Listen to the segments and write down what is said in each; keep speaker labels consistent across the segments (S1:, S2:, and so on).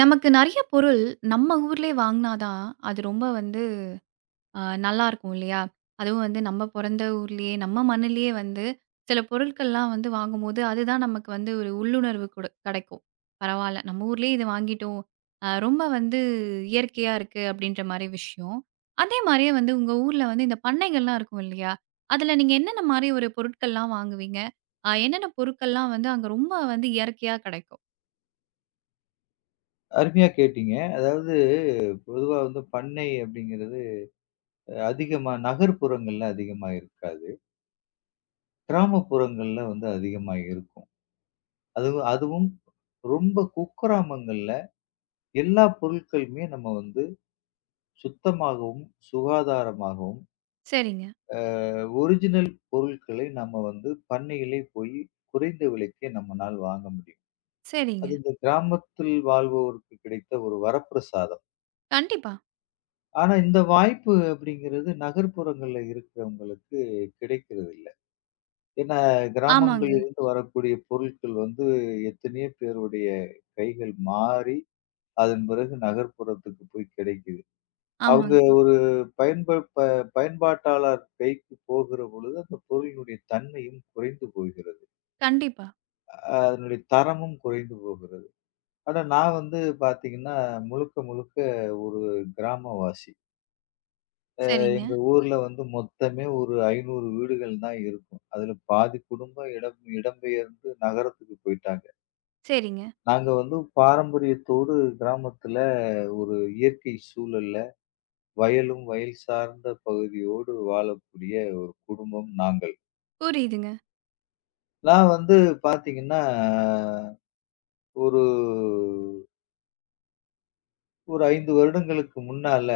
S1: நமக்கு நெறைய பொருள் நம்ம ஊர்லயே வாங்குனா தான், அது ரொம்ப வந்து நல்லாருக்கும் இல்லையா? அதுவும் வந்து நம்ம பொறந்த ஊர்லயே, நம்ம மண்ணுலயே வந்து சில பொருட்கள்லாம் வந்து வாங்கும்போது, அதுதான் நமக்கு வந்து ஒரு உள்ளுணர்வு கெடைக்கும். பரவால்ல, நம்ம ஊர்லயே இத வாங்கிட்டோம். ரொம்ப வந்து இயற்கையா இருக்கு அப்படின்ற மாரி விஷயம். அதே மாரியே வந்து உங்க ஊர்ல வந்து இந்த பண்ணைகள்லாம் இருக்கும் இல்லையா? அதுல நீங்க என்னென்ன மாரி ஒரு பொருட்கள்லாம் வாங்குவீங்க? என்னென்ன பொருட்கள்லாம் வந்து அங்க ரொம்ப வந்து இயற்கையா கெடைக்கும்?
S2: அருமையா கேட்டீங்க. அதாவது, பொதுவா வந்து பண்ணை அப்படிங்கிறது, அதிகமா நகர்ப்புறங்கள்ல அதிகமா இருக்காது. கிராமப்புறங்கள்ல வந்து அதிகமா இருக்கும். அதுவும் அதுவும் ரொம்ப குக்கிராமங்கள்ல எல்லா பொருட்களுமே நம்ம வந்து சுத்தமாகவும், சுகாதாரமாகவும்,
S1: சரிங்க,
S2: ஒரிஜினல் பொருட்களை நம்ம வந்து பண்ணையிலே போய் குறைந்த விலைக்கே நம்மனால் வாங்க முடியும்.
S1: சரிங்க.
S2: அது இந்த கிராமத்தில் வாழ்பவருக்கு கிடைத்த ஒரு வரப்பிரசாதம்.
S1: கண்டிப்பா.
S2: ஆனா, இந்த வாய்ப்பு அப்படிங்கிறது நகர்ப்புறங்கள்ல இருக்கிறவங்களுக்கு கிடைக்கிறது இல்ல. ஏன்னா,
S1: ஆமாங்க,
S2: கிராமங்களிலிருந்து வரக்கூடிய பொருட்கள் வந்து எத்தனையோ பேருடைய கைகள் மாறி, அதன் பிறகு நகர்ப்புறத்துக்கு போய் கிடைக்குது. அவங்க
S1: ஆமாங்க.
S2: ஒரு பயன்ப ப பயன்பாட்டாளர் கைக்கு போகிற பொழுது, அந்த பொருளினுடைய தன்மையும் குறைந்து போகிறது.
S1: கண்டிப்பா.
S2: அதனுடைய தரமும் குறைந்து போகிறது. ஆனா, நான் வந்து பார்த்தீங்கன்னா, முழுக்க முழுக்க ஒரு கிராமவாசி.
S1: சரிங்க,
S2: எங்க ஊர்ல வந்து மொத்தமே ஒரு 500 வீடுகள் தான் இருக்கும். அதுல பாதி குடும்பம் இடம்பெயர்ந்து நகரத்துக்கு போயிட்டாங்க.
S1: சரிங்க.
S2: நாங்க வந்து பாரம்பரியத்தோடு கிராமத்துல ஒரு இயற்கை சூழல்ல வயலும், வயல் சார்ந்த பகுதியோடு வாழக்கூடிய ஒரு குடும்பம் நாங்கள்.
S1: புரியுதுங்க.
S2: நான் வந்து பாத்தீங்கன்னா, ஒரு ஒரு 5 வருடங்களுக்கு முன்னால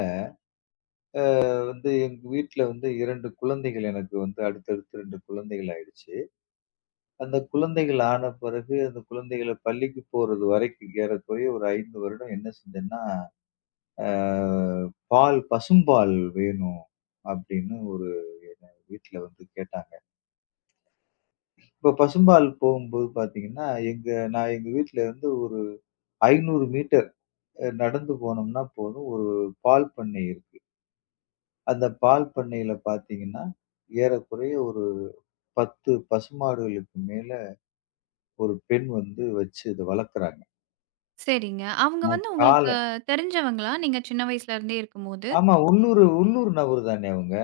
S2: வந்து எங்க வீட்ல வந்து 2 குழந்தைகள், எனக்கு வந்து அடுத்தடுத்து 2 குழந்தைகள் ஆயிடுச்சு. அந்த குழந்தைகள் ஆன பிறகு, அந்த குழந்தைகள பள்ளிக்கு போறது வரைக்கும் ஏறக்குறைய ஒரு 5 வருடம் என்ன செஞ்சேன்னா, அ பால் பசும்பால் வேணும் அப்படின்னு ஒரு எங்க வீட்ல வந்து கேட்டாங்க. இப்ப பசும்பால் போகும்போது பார்த்தீங்கன்னா, எங்க நான் எங்க வீட்ல இருந்து ஒரு 500 மீட்டர் நடந்து போனோம்னா போதும், ஒரு பால் பண்ணை இருக்கு. அந்த பால் பண்ணையில பார்த்தீங்கன்னா, ஏறக்குறைய ஒரு 10 பசுமாடுகளுக்கு மேல ஒரு பெண் வந்து வச்சு இத வளர்க்குறாங்க.
S1: சரிங்க. அவங்க
S2: நான்
S1: வந்து
S2: கால்
S1: உங்களுக்கு தெரிஞ்சவங்களா? நீங்க சின்ன வயசுல இருந்தே இருக்கும்போது.
S2: ஆமா. உள்ளூர் நபர் தானே அவங்க.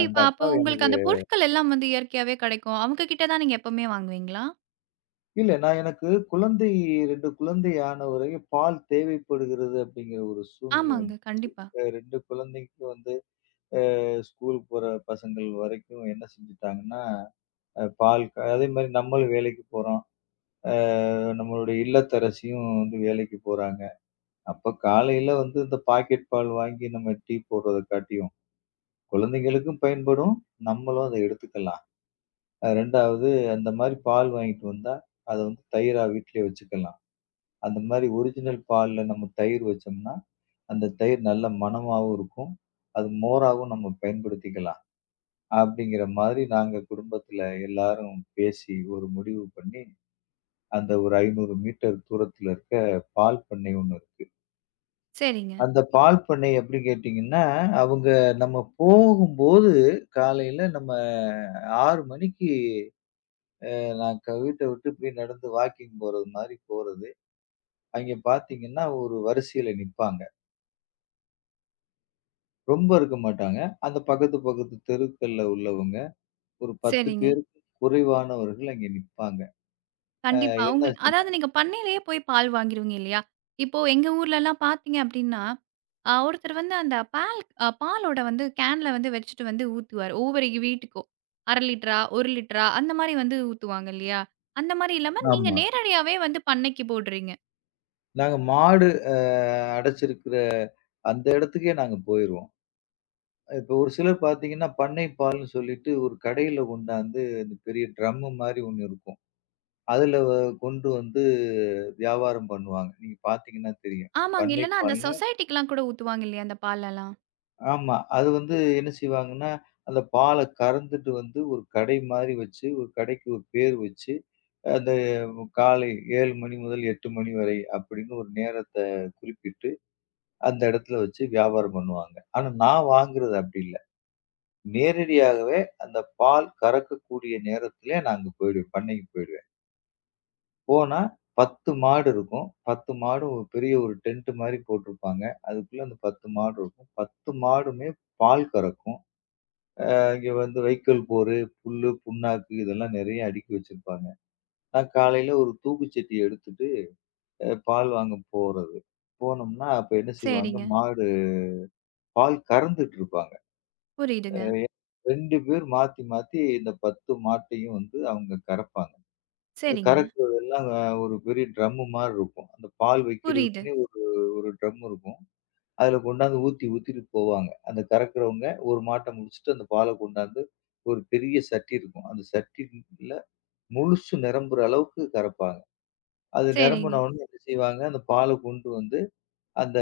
S2: அந்த
S1: அப்போ
S2: அக்காவ
S1: உங்களுக்கு
S2: எனக்கு
S1: அந்த பொருட்கள் எல்லாம் வந்து இயற்கையாவே கெடைக்கும். அவங்க கிட்ட தான் நீங்க எப்பவுமே வாங்குவீங்களா?
S2: இல்ல நான் எனக்கு 2 குழந்தை ஆன வரையும் பால் தேவைப்படுகிறது அப்படிங்கிற ஒரு சூழ்நிலை வந்து,
S1: ஆமாங்க. கண்டிப்பா.
S2: 2 குழந்தைக்கு வந்து அ ஸ்கூல் போற பசங்கள் வரைக்கும் என்ன செஞ்சுட்டாங்கன்னா, அ பால் க அதே மாரி நம்மளும் வேலைக்கு போறோம். அ நம்மளுடைய இல்லத்தரசியும் வந்து வேலைக்கு போறாங்க. அப்ப காலையில வந்து இந்த பாக்கெட் பால் வாங்கி, நம்ம டீ போடுறத காட்டியும், குழந்தைங்களுக்கும் பயன்படும். நம்மளும் அத எடுத்துக்கலாம். அ 2வது, அந்த மாரி பால் வாங்கிட்டு வந்தா, அத வந்து தயிரா வீட்லயே வச்சுக்கலாம். அந்த மாரி ஒரிஜினல் பால்ல நம்ம தயிர் வச்சோம்னா, அந்த தயிர் நல்ல மணமாவும் இருக்கும். அது மோராவும் நம்ம பயன்படுத்திக்கலாம். அப்படிங்கிற மாதிரி நாங்க குடும்பத்துல எல்லாரும் பேசி ஒரு முடிவு பண்ணி, அந்த ஒரு 500 மீட்டர் தூரத்துல இருக்க பால் பண்ணை ஒண்ணு இருக்கு.
S1: சரிங்க,
S2: அந்த பால் பண்ணை எப்படி கேட்டீங்கன்னா, அவங்க நம்ம போகும்போது காலையில நம்ம 6 மணிக்கு, நான் க வீட்ட விட்டு இப்படி நடந்து வாக்கிங் போறது மாரி போறது. அங்கே பார்த்தீங்கன்னா, ஒரு வரிசையில நிப்பாங்க. ரொம்ப இருக்க மாட்டாங்க. அந்த பக்கத்து, பக்கத்து தெருக்கள்ல உள்ளவங்க. ஒரு 10
S1: சரிங்க.
S2: பேருக்கு குறைவானவர்கள் அங்கே நிப்பாங்க. அ
S1: கண்டிப்பா. உங்க
S2: என்னாச்சுன்னா
S1: அதாவது நீங்க பண்ணையிலேயே போய் பால் வாங்கிருவீங்க இல்லையா? இப்போ எங்க ஊர்லலாம் பார்த்தீங்க அப்டின்னா, ஒருத்தர் வந்து அந்த பால் பாலோட வந்து கேன்ல வந்து வச்சுட்டு வந்து ஊத்துவாரு. ஒவ்வொரு வீட்டுக்கும் 1/2 லிட்டரா, 1 லிட்டரா அந்த மாரி வந்து ஊத்துவாங்க இல்லையா? அந்த மாரி இல்லாம நீங்க
S2: ஆமா.
S1: நேரடியாவே வந்து பண்ணைக்கு போடுறீங்க.
S2: நாங்க மாடு அ அடைச்சிருக்கிற அந்த இடத்துக்கே நாங்க போயிருவோம். இப்ப ஒரு சிலர் பார்த்தீங்கன்னா, பண்ணை பால்ன்னு சொல்லிட்டு ஒரு கடையில கொண்டாந்து இந்த பெரிய ட்ரம்மு மாரி ஒண்ணு இருக்கும். அதுல வ கொண்டு வந்து வியாபாரம் பண்ணுவாங்க. நீங்க பார்த்தீங்கன்னா தெரியும்.
S1: ஆமாங்க.
S2: பண்ணை
S1: இல்லன்னா அந்த
S2: பால்
S1: சொசைட்டிக்குலாம் கூட ஊத்துவாங்க இல்லையா அந்த பாலெல்லாம்?
S2: ஆமா. அது வந்து என்ன செய்வாங்கன்னா, அந்த பால கறந்துட்டு வந்து ஒரு கடை மாரி வச்சு, ஒரு கடைக்கு ஒரு பேர் வச்சு, அந்த காலை 7 மணி முதல் 8 மணி வரை அப்படின்னு ஒரு நேரத்த குறிப்பிட்டு, அந்த இடத்துல வச்சு வியாபாரம் பண்ணுவாங்க. ஆனா நான் வாங்குறது அப்படி இல்ல. நேரடியாகவே அந்த பால் கறக்கக்கூடிய நேரத்திலே நான் அங்க போயிடுவேன். பண்ணைக்கு போயிடுவேன். போனா 10 மாடு இருக்கும். 10 மாடும் ஒரு பெரிய ஒரு டென்ட் மாரி போட்டிருப்பாங்க. அதுக்குள்ள அந்த 10 மாடு இருக்கும். 10 மாடுமே பால் கறக்கும். அங்க வந்து வைக்கோல் போரு, புல்லு, புண்ணாக்கு இதெல்லாம் நெறைய அடுக்கி வச்சிருப்பாங்க. நான் காலையில ஒரு தூக்குச்சட்டிய எடுத்துட்டு பால் வாங்க போறது. போனோம்னா அப்ப என்ன செய்வாங்க,
S1: சரிங்க.
S2: மாடு பால் கறந்துட்டு இருப்பாங்க.
S1: புரியுதுங்க.
S2: 2 பேர் மாத்தி மாத்தி இந்த 10 மாட்டையும் வந்து அவங்க கறப்பாங்க.
S1: சரிங்க.
S2: கறக்குறதெல்லாம் ஒரு பெரிய ட்ரம்மு மாரி இருக்கும். அந்த பால்
S1: புரியுது.
S2: வைக்கிறதுக்குன்னே ஒரு ஒரு ட்ரம் இருக்கும். அதுல கொண்டாந்து ஊத்தி ஊத்திட்டு போவாங்க. அந்த கறக்கிறவங்க ஒரு மாட்ட முடிச்சுட்டு அந்த பால கொண்டாந்து ஒரு பெரிய சட்டி இருக்கும். அந்த சட்டில முழுசு நிரம்புற அளவுக்கு கரைப்பாங்க. அது
S1: சரிங்க.
S2: நிரம்புன ம். உடனே என்ன செய்வாங்க, அந்த பால கொண்டு வந்து அந்த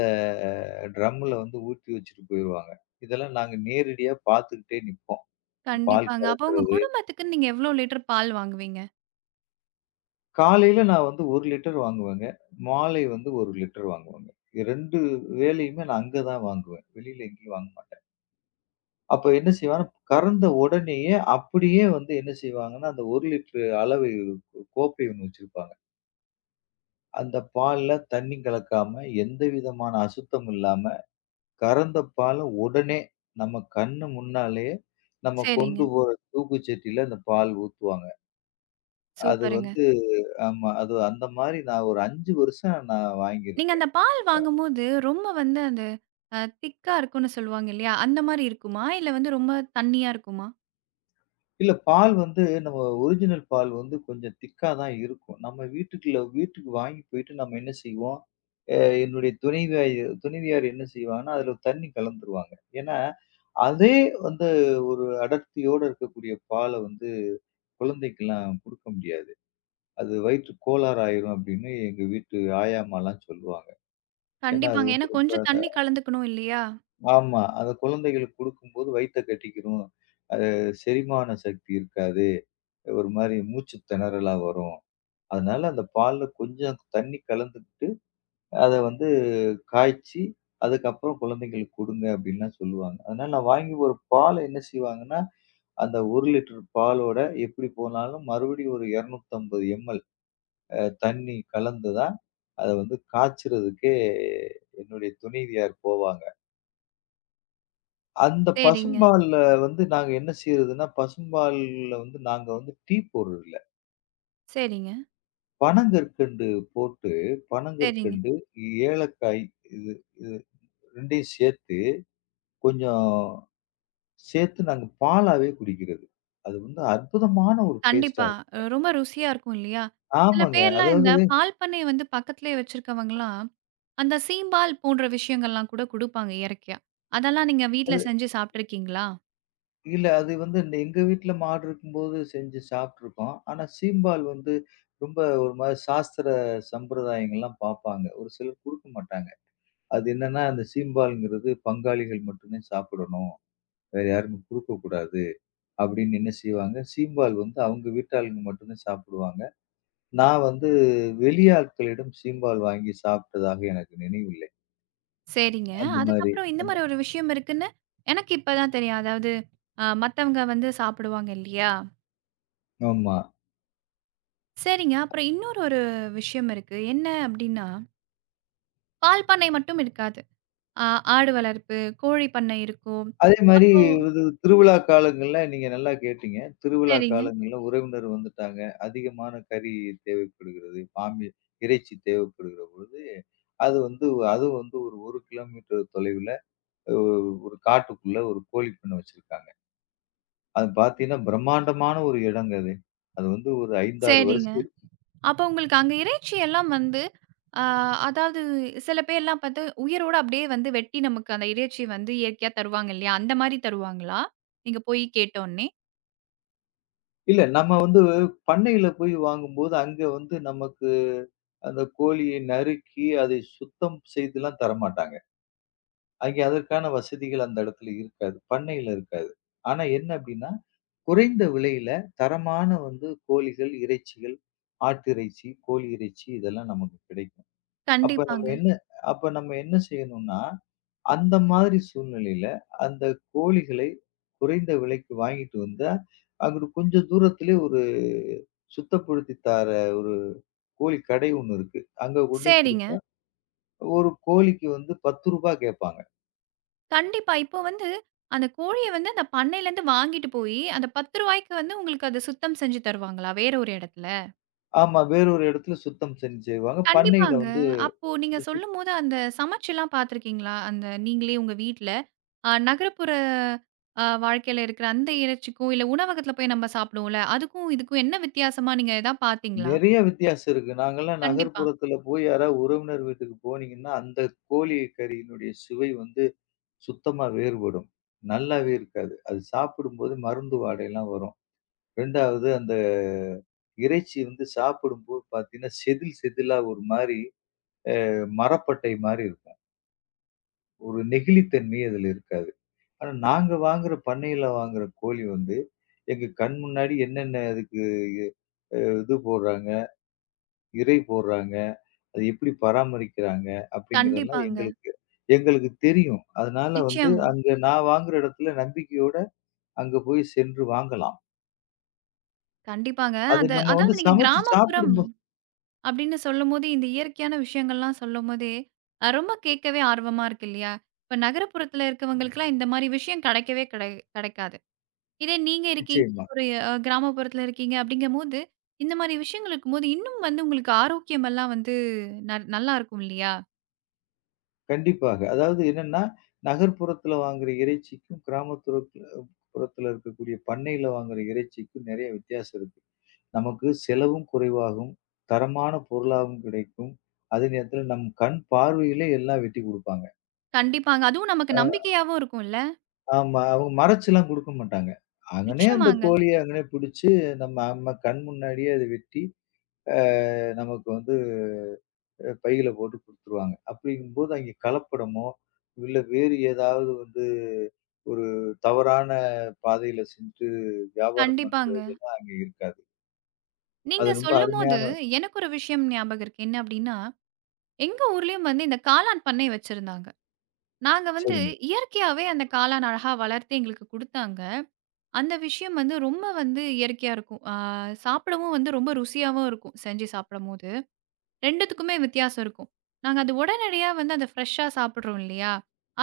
S2: ட்ரம்ல வந்து ஊத்தி வச்சுட்டு போயிருவாங்க. இதெல்லாம் நாங்க நேரடியா பார்த்துக்கிட்டே நிப்போம். பால்
S1: கண்டிப்பாங்க. அப்போ உங்க
S2: கறக்கிறது.
S1: குடும்பத்துக்குன்னு நீங்க எவ்ளோ லிட்டர் பால் வாங்குவீங்க?
S2: காலையில நான் வந்து 1 லிட்டர் வாங்குவேங்க. மாலை வந்து 1 லிட்டர் வாங்குவேங்க. 2 வேளையுமே நான் அங்க தான் வாங்குவேன். வெளியில எங்கேயும் வாங்க மாட்டேன். அப்ப என்ன செய்வாங்கன்னா, கறந்த உடனேயே அப்படியே வந்து என்ன செய்வாங்கன்னா, அந்த 1 லிட்டர் அளவை கோப்பை ஒண்ணு வச்சிருப்பாங்க. அந்த பால்ல தண்ணி கலக்காம, எந்த விதமான அசுத்தம் இல்லாம, கறந்த பால உடனே நம்ம கண்ணு முன்னாலயே நம்ம கொண்டு
S1: சரிங்க.
S2: போற தூக்குச்சட்டியில அந்த பால் ஊத்துவாங்க. அது
S1: சூப்பருங்க.
S2: வந்து ஆமா. அது அந்த மாரி நான் ஒரு 5 வருஷம் நான்
S1: நீங்க அந்த
S2: வாங்கியிருக்கிறேன். அந்த
S1: பால்
S2: பால்.
S1: வாங்கும்போது, ரொம்ப வந்து அந்த திக்கா இருக்கும்னு சொல்லுவாங்க இல்லையா? அந்த மாரி இருக்குமா? இல்ல வந்து ரொம்ப தண்ணியா இருக்குமா?
S2: இல்ல பால் வந்து நம்ம ஒரிஜினல் பால் வந்து கொஞ்சம் திக்கா தான் இருக்கும். நம்ம வீட்டுக்குள்ள வீட்டுக்கு வாங்கி போயிட்டு நம்ம என்ன செய்வோம், அ என்னுடைய துணைவியாய் துணைவியார் என்ன செய்வாங்கன்னா, அதில தண்ணி கலந்துருவாங்க. ஏன்னா அதே வந்து ஒரு அடர்த்தியோட இருக்கக்கூடிய பால வந்து குழந்தைக்கெல்லாம் குடுக்க முடியாது. அது வயிற்று கோளாறு ஆயிரும் அப்படின்னு எங்க வீட்டு ஆயாமாலாம் சொல்லுவாங்க. ஏன்னா அது
S1: கண்டிப்பாங்க.
S2: வந்து
S1: ஏன்னா
S2: ரொம்ப
S1: கொஞ்சம்
S2: அந்த
S1: தண்ணி கலந்துக்கணும் இல்லையா?
S2: ஆமா. அத குழந்தைகளுக்கு குடுக்கும்போது வயித்த கட்டிக்கிரும். அது செரிமான சக்தி இருக்காது. ஒரு மாரி மூச்சு திணறலா வரும். அதனால அந்த பால்ல கொஞ்சம் தண்ணி கலந்துக்கிட்டு, அத வந்து காய்ச்சி, அதுக்கப்புறம் குழந்தைங்களுக்கு குடுங்க அப்படின்லாம் சொல்லுவாங்க. அதனால நான் வாங்கி ஒரு பால என்ன செய்வாங்கன்னா, அந்த 1 லிட்டர் பாலோட எப்படி போனாலும் மறுபடியும் ஒரு 250 எம்எல் தண்ணி கலந்து தான் அத வந்து காய்ச்சறதுக்கே என்னுடைய துணைவியார் போவாங்க. அந்த
S1: சரிங்க,
S2: பசும்பால்ல வந்து நாங்க என்ன செய்றதுன்னா, பசும்பால்ல வந்து நாங்க வந்து டீ போடுறதில்ல.
S1: சரிங்க,
S2: பனங்கற்கண்டு போட்டு
S1: சரிங்க.
S2: பனங்கற்கண்டு, ஏலக்காய், இது இது 2யும் சேர்த்து கொஞ்சம் சேர்த்து நாங்க பாலாவே குடிக்கிறது. அது வந்து அற்புதமான ஒரு டேஸ்ட்டா
S1: கண்டிப்பா.
S2: இருக்கும்.
S1: ரொம்ப ருசியா இருக்கும் இல்லையா? சில
S2: ஆமாங்க.
S1: பேர்லாம் இந்த
S2: அதாவது
S1: பால் பண்ணைய வந்து பக்கத்திலேயே வச்சிருக்கவங்கலாம், அந்த சீம்பால் போன்ற விஷயங்கள்லாம் கூட குடுப்பாங்க இயற்கையா. அதெல்லாம் நீங்க வீட்ல
S2: அது
S1: செஞ்சு சாப்ட்டுருக்கீங்களா?
S2: இல்ல. அது வந்து இந்த எங்க வீட்ல மாடு இருக்கும்போது செஞ்சு சாப்ட்டுருக்கோம். ஆனா, சீம்பால் வந்து ரொம்ப ஒரு மாரி சாஸ்திர சம்பிரதாயங்கள்லாம் பார்ப்பாங்க. ஒரு சிலர் குடுக்க மாட்டாங்க. அது என்னன்னா, அந்த சீம்பால்ங்கிறது பங்காளிகள் மட்டுமே சாப்பிடணும். வேற யாருமே குடுக்கக்கூடாது அப்படின்னு என்ன செய்வாங்க, சீம்பால் வந்து அவங்க வீட்டாளுங்க மட்டும்தான் சாப்பிடுவாங்க. நான் வந்து வெளியாட்களிடம் சீம்பால் வாங்கி சாப்பிட்டதாக எனக்கு நினைவில்லை.
S1: சரிங்க.
S2: அந்த மாரி
S1: அதுக்கப்புறம் இந்த
S2: அந்த
S1: மாரி ஒரு விஷயம் இருக்குன்னு எனக்கு இப்ப தான் தெரியும். அதாவது மத்தவங்க வந்து சாப்பிடுவாங்க இல்லையா?
S2: ஆமா.
S1: சரிங்க. அப்புறம் இன்னொரு விஷயம் இருக்கு. என்ன அப்டின்னா, பால் பண்ணை மட்டும் இருக்காது. ஆ ஆடு வளர்ப்பு, கோழி பண்ணை இருக்கும்.
S2: அதே மாரி
S1: அப்போ
S2: இது திருவிழா காலங்கள்ல நீங்க நல்லா கேட்டீங்க. திருவிழா
S1: சரிங்க,
S2: காலங்கள்ல உறவினர் வந்துட்டாங்க. அதிகமான கறி தேவைப்படுகிறது. இறைச்சி தேவைப்படுகிற பொழுது, அது வந்து அதுவும் வந்து ஒரு 1 கிலோமீட்டர் தொலைவுல அ ஒரு காட்டுக்குள்ள ஒரு கோழி பண்ணை வச்சிருக்காங்க. அது பார்த்தீங்கன்னா, பிரம்மாண்டமான ஒரு இடங்க அது. அது வந்து ஒரு 5, 6
S1: சரிங்க.
S2: வருஷத்து
S1: அப்போ உங்களுக்கு அங்க இறைச்சி எல்லாம் வந்து ஆ அதாவது சில பேர்லாம் பாத்து உயிரோட அப்டியே வந்து வெட்டி நமக்கு அந்த இறைச்சி வந்து இயற்கையா தருவாங்க இல்லையா? அந்த மாரி தருவாங்களா? நீங்க போய் கேட்டோனே?
S2: இல்ல நம்ம வந்து பண்ணையில போய் வாங்கும்போது, அங்க வந்து நமக்கு அந்த கோழியை நறுக்கி, அதை சுத்தம் செய்துலாம் தரமாட்டாங்க. அங்கே அதற்கான வசதிகள் அந்த இடத்துல இருக்காது. பண்ணையில இருக்காது. ஆனா என்ன அப்டின்னா, குறைந்த விலையில தரமான வந்து கோழிகள், இறைச்சிகள், ஆட்டிறைச்சி, கோழி இறைச்சி இதெல்லாம் நமக்கு கிடைக்கும். அப்ப நம்ம
S1: கண்டிப்பாங்க.
S2: என்ன அப்ப நம்ம என்ன செய்யணும்னா, அந்த மாதிரி சூழ்நிலையில அந்த கோழிகளை குறைந்த விலைக்கு வாங்கிட்டு வந்தா, அங்குட்டு கொஞ்சம் தூரத்திலே ஒரு சுத்தப்படுத்தி தார ஒரு கோழி கடை ஒண்ணு இருக்கு. அங்க கொண்டோய்
S1: சரிங்க.
S2: குடுத்தா, ஒரு கோழிக்கு வந்து ரூ. 10 கேட்பாங்க.
S1: கண்டிப்பா. இப்போ வந்து அந்த கோழிய வந்து அந்த பண்ணையிலருந்து வாங்கிட்டு போயி, அந்த ரூ. 10க்கு வந்து உங்களுக்கு அத சுத்தம் செஞ்சு தருவாங்களா? வேற ஒரு இடத்துல?
S2: ஆமா. வேறொரு இடத்துல சுத்தம் செஞ் செய்வாங்க. பண்ணையில
S1: கண்டிப்பாங்க.
S2: வந்து
S1: அப்போ நீங்க
S2: சு
S1: சொல்லும்போது அந்த சமைச்சுலாம் பார்த்துருக்கீங்களா? அந்த நீங்களே உங்க வீட்ல, நகரப்புற வாழ்க்கையில இருக்கிற அந்த இறைச்சிக்கும், இல்ல உணவகத்துல போய் நம்ம சாப்பிடுவோம்ல, அதுக்கும் இதுக்கும் என்ன வித்தியாசமா நீங்க எதா பார்த்தீங்களா?
S2: நெறைய வித்தியாசம் இருக்கு. நாங்கலாம்
S1: கண்டிப்பா.
S2: நகர்ப்புறத்துல போய் யாராவது உறவினர் வீட்டுக்கு போனீங்கன்னா, அந்த கோழி கறியினுடைய சுவை வந்து சுத்தமா வேறுபடும். நல்லாவே இருக்காது. அது சாப்பிடும்போது மருந்து வாடைலாம் வரும். 2வது அந்த இறைச்சி வந்து சாப்பிடும்போது பார்த்தீங்கன்னா, செதில் செதிலா ஒரு மாரி மரப்பட்டை மாரி இருக்கும். ஒரு நெகிழித்தன்மை அதுல இருக்காது. ஆனா, நாங்க வாங்குற பண்ணையில வாங்குற கோழி வந்து, எங்க கண் முன்னாடி என்னென்ன அதுக்கு அ இது போடுறாங்க, இரை போடுறாங்க, அது எப்படி பராமரிக்கிறாங்க அப்படிங்கிறதெல்லாம்
S1: கண்டிப்பாங்க.
S2: எங்களுக்கு, தெரியும். அதனால வந்து
S1: நிச்சயமா.
S2: அங்க நான் வாங்குற இடத்துல நம்பிக்கையோட அங்க போய் சென்று வாங்கலாம்.
S1: கண்டிப்பாங்க.
S2: அது
S1: அது
S2: நம்ம வந்து
S1: அதாவது நீங்க
S2: சமைச்சு
S1: கிராமப்புறம்
S2: சாப்பிடும்போது
S1: அப்படின்னு சொல்லும்போது, இந்த இயற்கையான விஷயங்கள்லாம் சொல்லும்போதே, ரொம்ப கேட்கவே ஆர்வமா இருக்கு இல்லையா? இப்ப நகரப்புறத்துல இருக்கவங்களுக்குலாம் இந்த மாரி விஷயம் கெடைக்கவே கிடைக்காது. இதே நீங்க இருக்கீங்க,
S2: நிச்சயமா.
S1: ஒரு கிராமப்புறத்துல இருக்கீங்க அப்படிங்கும்போது, இந்த மாரி விஷயங்கள் இருக்கும்போது, இன்னும் வந்து உங்களுக்கு ஆரோக்கியமெல்லாம் வந்து நல்லா இருக்கும் இல்லையா?
S2: கண்டிப்பாக. அதாவது என்னன்னா, நகர்ப்புறத்துல வாங்குற இறைச்சிக்கும், புறத்துல இருக்கக்கூடிய பண்ணையில வாங்குற இறைச்சிக்கும் நெறைய வித்தியாசம் இருக்கு. நமக்கு செலவும் குறைவாகும். தரமான பொருளாவும் கிடைக்கும். அதே நேரத்துல நம் கண் பார்வையிலே எல்லாம் வெட்டி குடுப்பாங்க.
S1: கண்டிப்பாங்க. அதுவும் நமக்கு
S2: அ
S1: நம்பிக்கையாவும் இருக்கும்ல.
S2: ஆமா. அவங்க மறைச்சுலாம் குடுக்க மாட்டாங்க. அங்கனே அந்த
S1: நிச்சயமாங்க.
S2: கோழிய அங்கனே பிடிச்சு, நம்ம நம்ம கண் முன்னாடியே அத வெட்டி, அ நமக்கு வந்து பையில போட்டு குடுத்துருவாங்க. அப்படிங்கும்போது அங்கே கலப்படமோ, இல்ல வேறு ஏதாவது வந்து ஒரு தவறான பாதையில சென்று வியாபாரம்
S1: கண்டிப்பாங்க.
S2: பண்றதெல்லாம் அங்க இருக்காது. அது
S1: நீங்க
S2: ரொம்ப
S1: சொல்லும்போது,
S2: அருமையான
S1: எனக்கு ஒரு விஷயம் ஞாபகம் இருக்கு. என்ன அப்படின்னா, எங்க ஊர்லயும் வந்து இந்த காளான் பண்ணை வச்சிருந்தாங்க. நாங்க வந்து
S2: சரிங்க.
S1: இயற்கையாவே அந்த காளான் அழகா வளர்த்து எங்களுக்கு குடுத்தாங்க. அந்த விஷயம் வந்து ரொம்ப வந்து இயற்கையா இருக்கும். ஆ சாப்பிடவும் வந்து ரொம்ப ருசியாவும் இருக்கும், செஞ்சு சாப்பிடும்போது. 2த்துக்குமே வித்தியாசம் இருக்கும். நாங்க அது உடனடியா வந்து அத ஃப்ரெஷ்ஷா சாப்பிடுறோம் இல்லையா?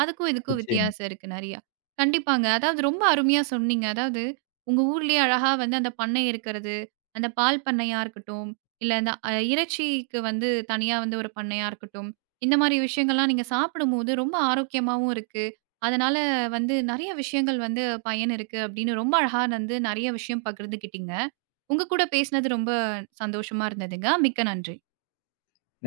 S1: அதுக்கும் இதுக்கும்
S2: நிச்சயமா.
S1: வித்தியாசம் இருக்கு நெறையா. கண்டிப்பாங்க. அதாவது ரொம்ப அருமையா சொன்னீங்க. அதாவது உங்க ஊர்லயே அழகா வந்து அந்த பண்ணை இருக்கிறது, அந்த பால் பண்ணையா இருக்கட்டும், இல்ல அந்த இறைச்சிக்கு வந்து தனியா வந்து ஒரு பண்ணையா இருக்கட்டும். இந்த மாரி விஷயங்கள்லாம் நீங்க சாப்பிடும்போது ரொம்ப ஆரோக்கியமாவும் இருக்கு. அதனால வந்து நெறைய விஷயங்கள் வந்து பயன் இருக்கு அப்படின்னு ரொம்ப அழகா வந்து நெறைய விஷயம் பகிர்ந்துக்கிட்டீங்க. உங்க கூட பேசினது ரொம்ப சந்தோஷமா இருந்ததுங்க. மிக்க நன்றி.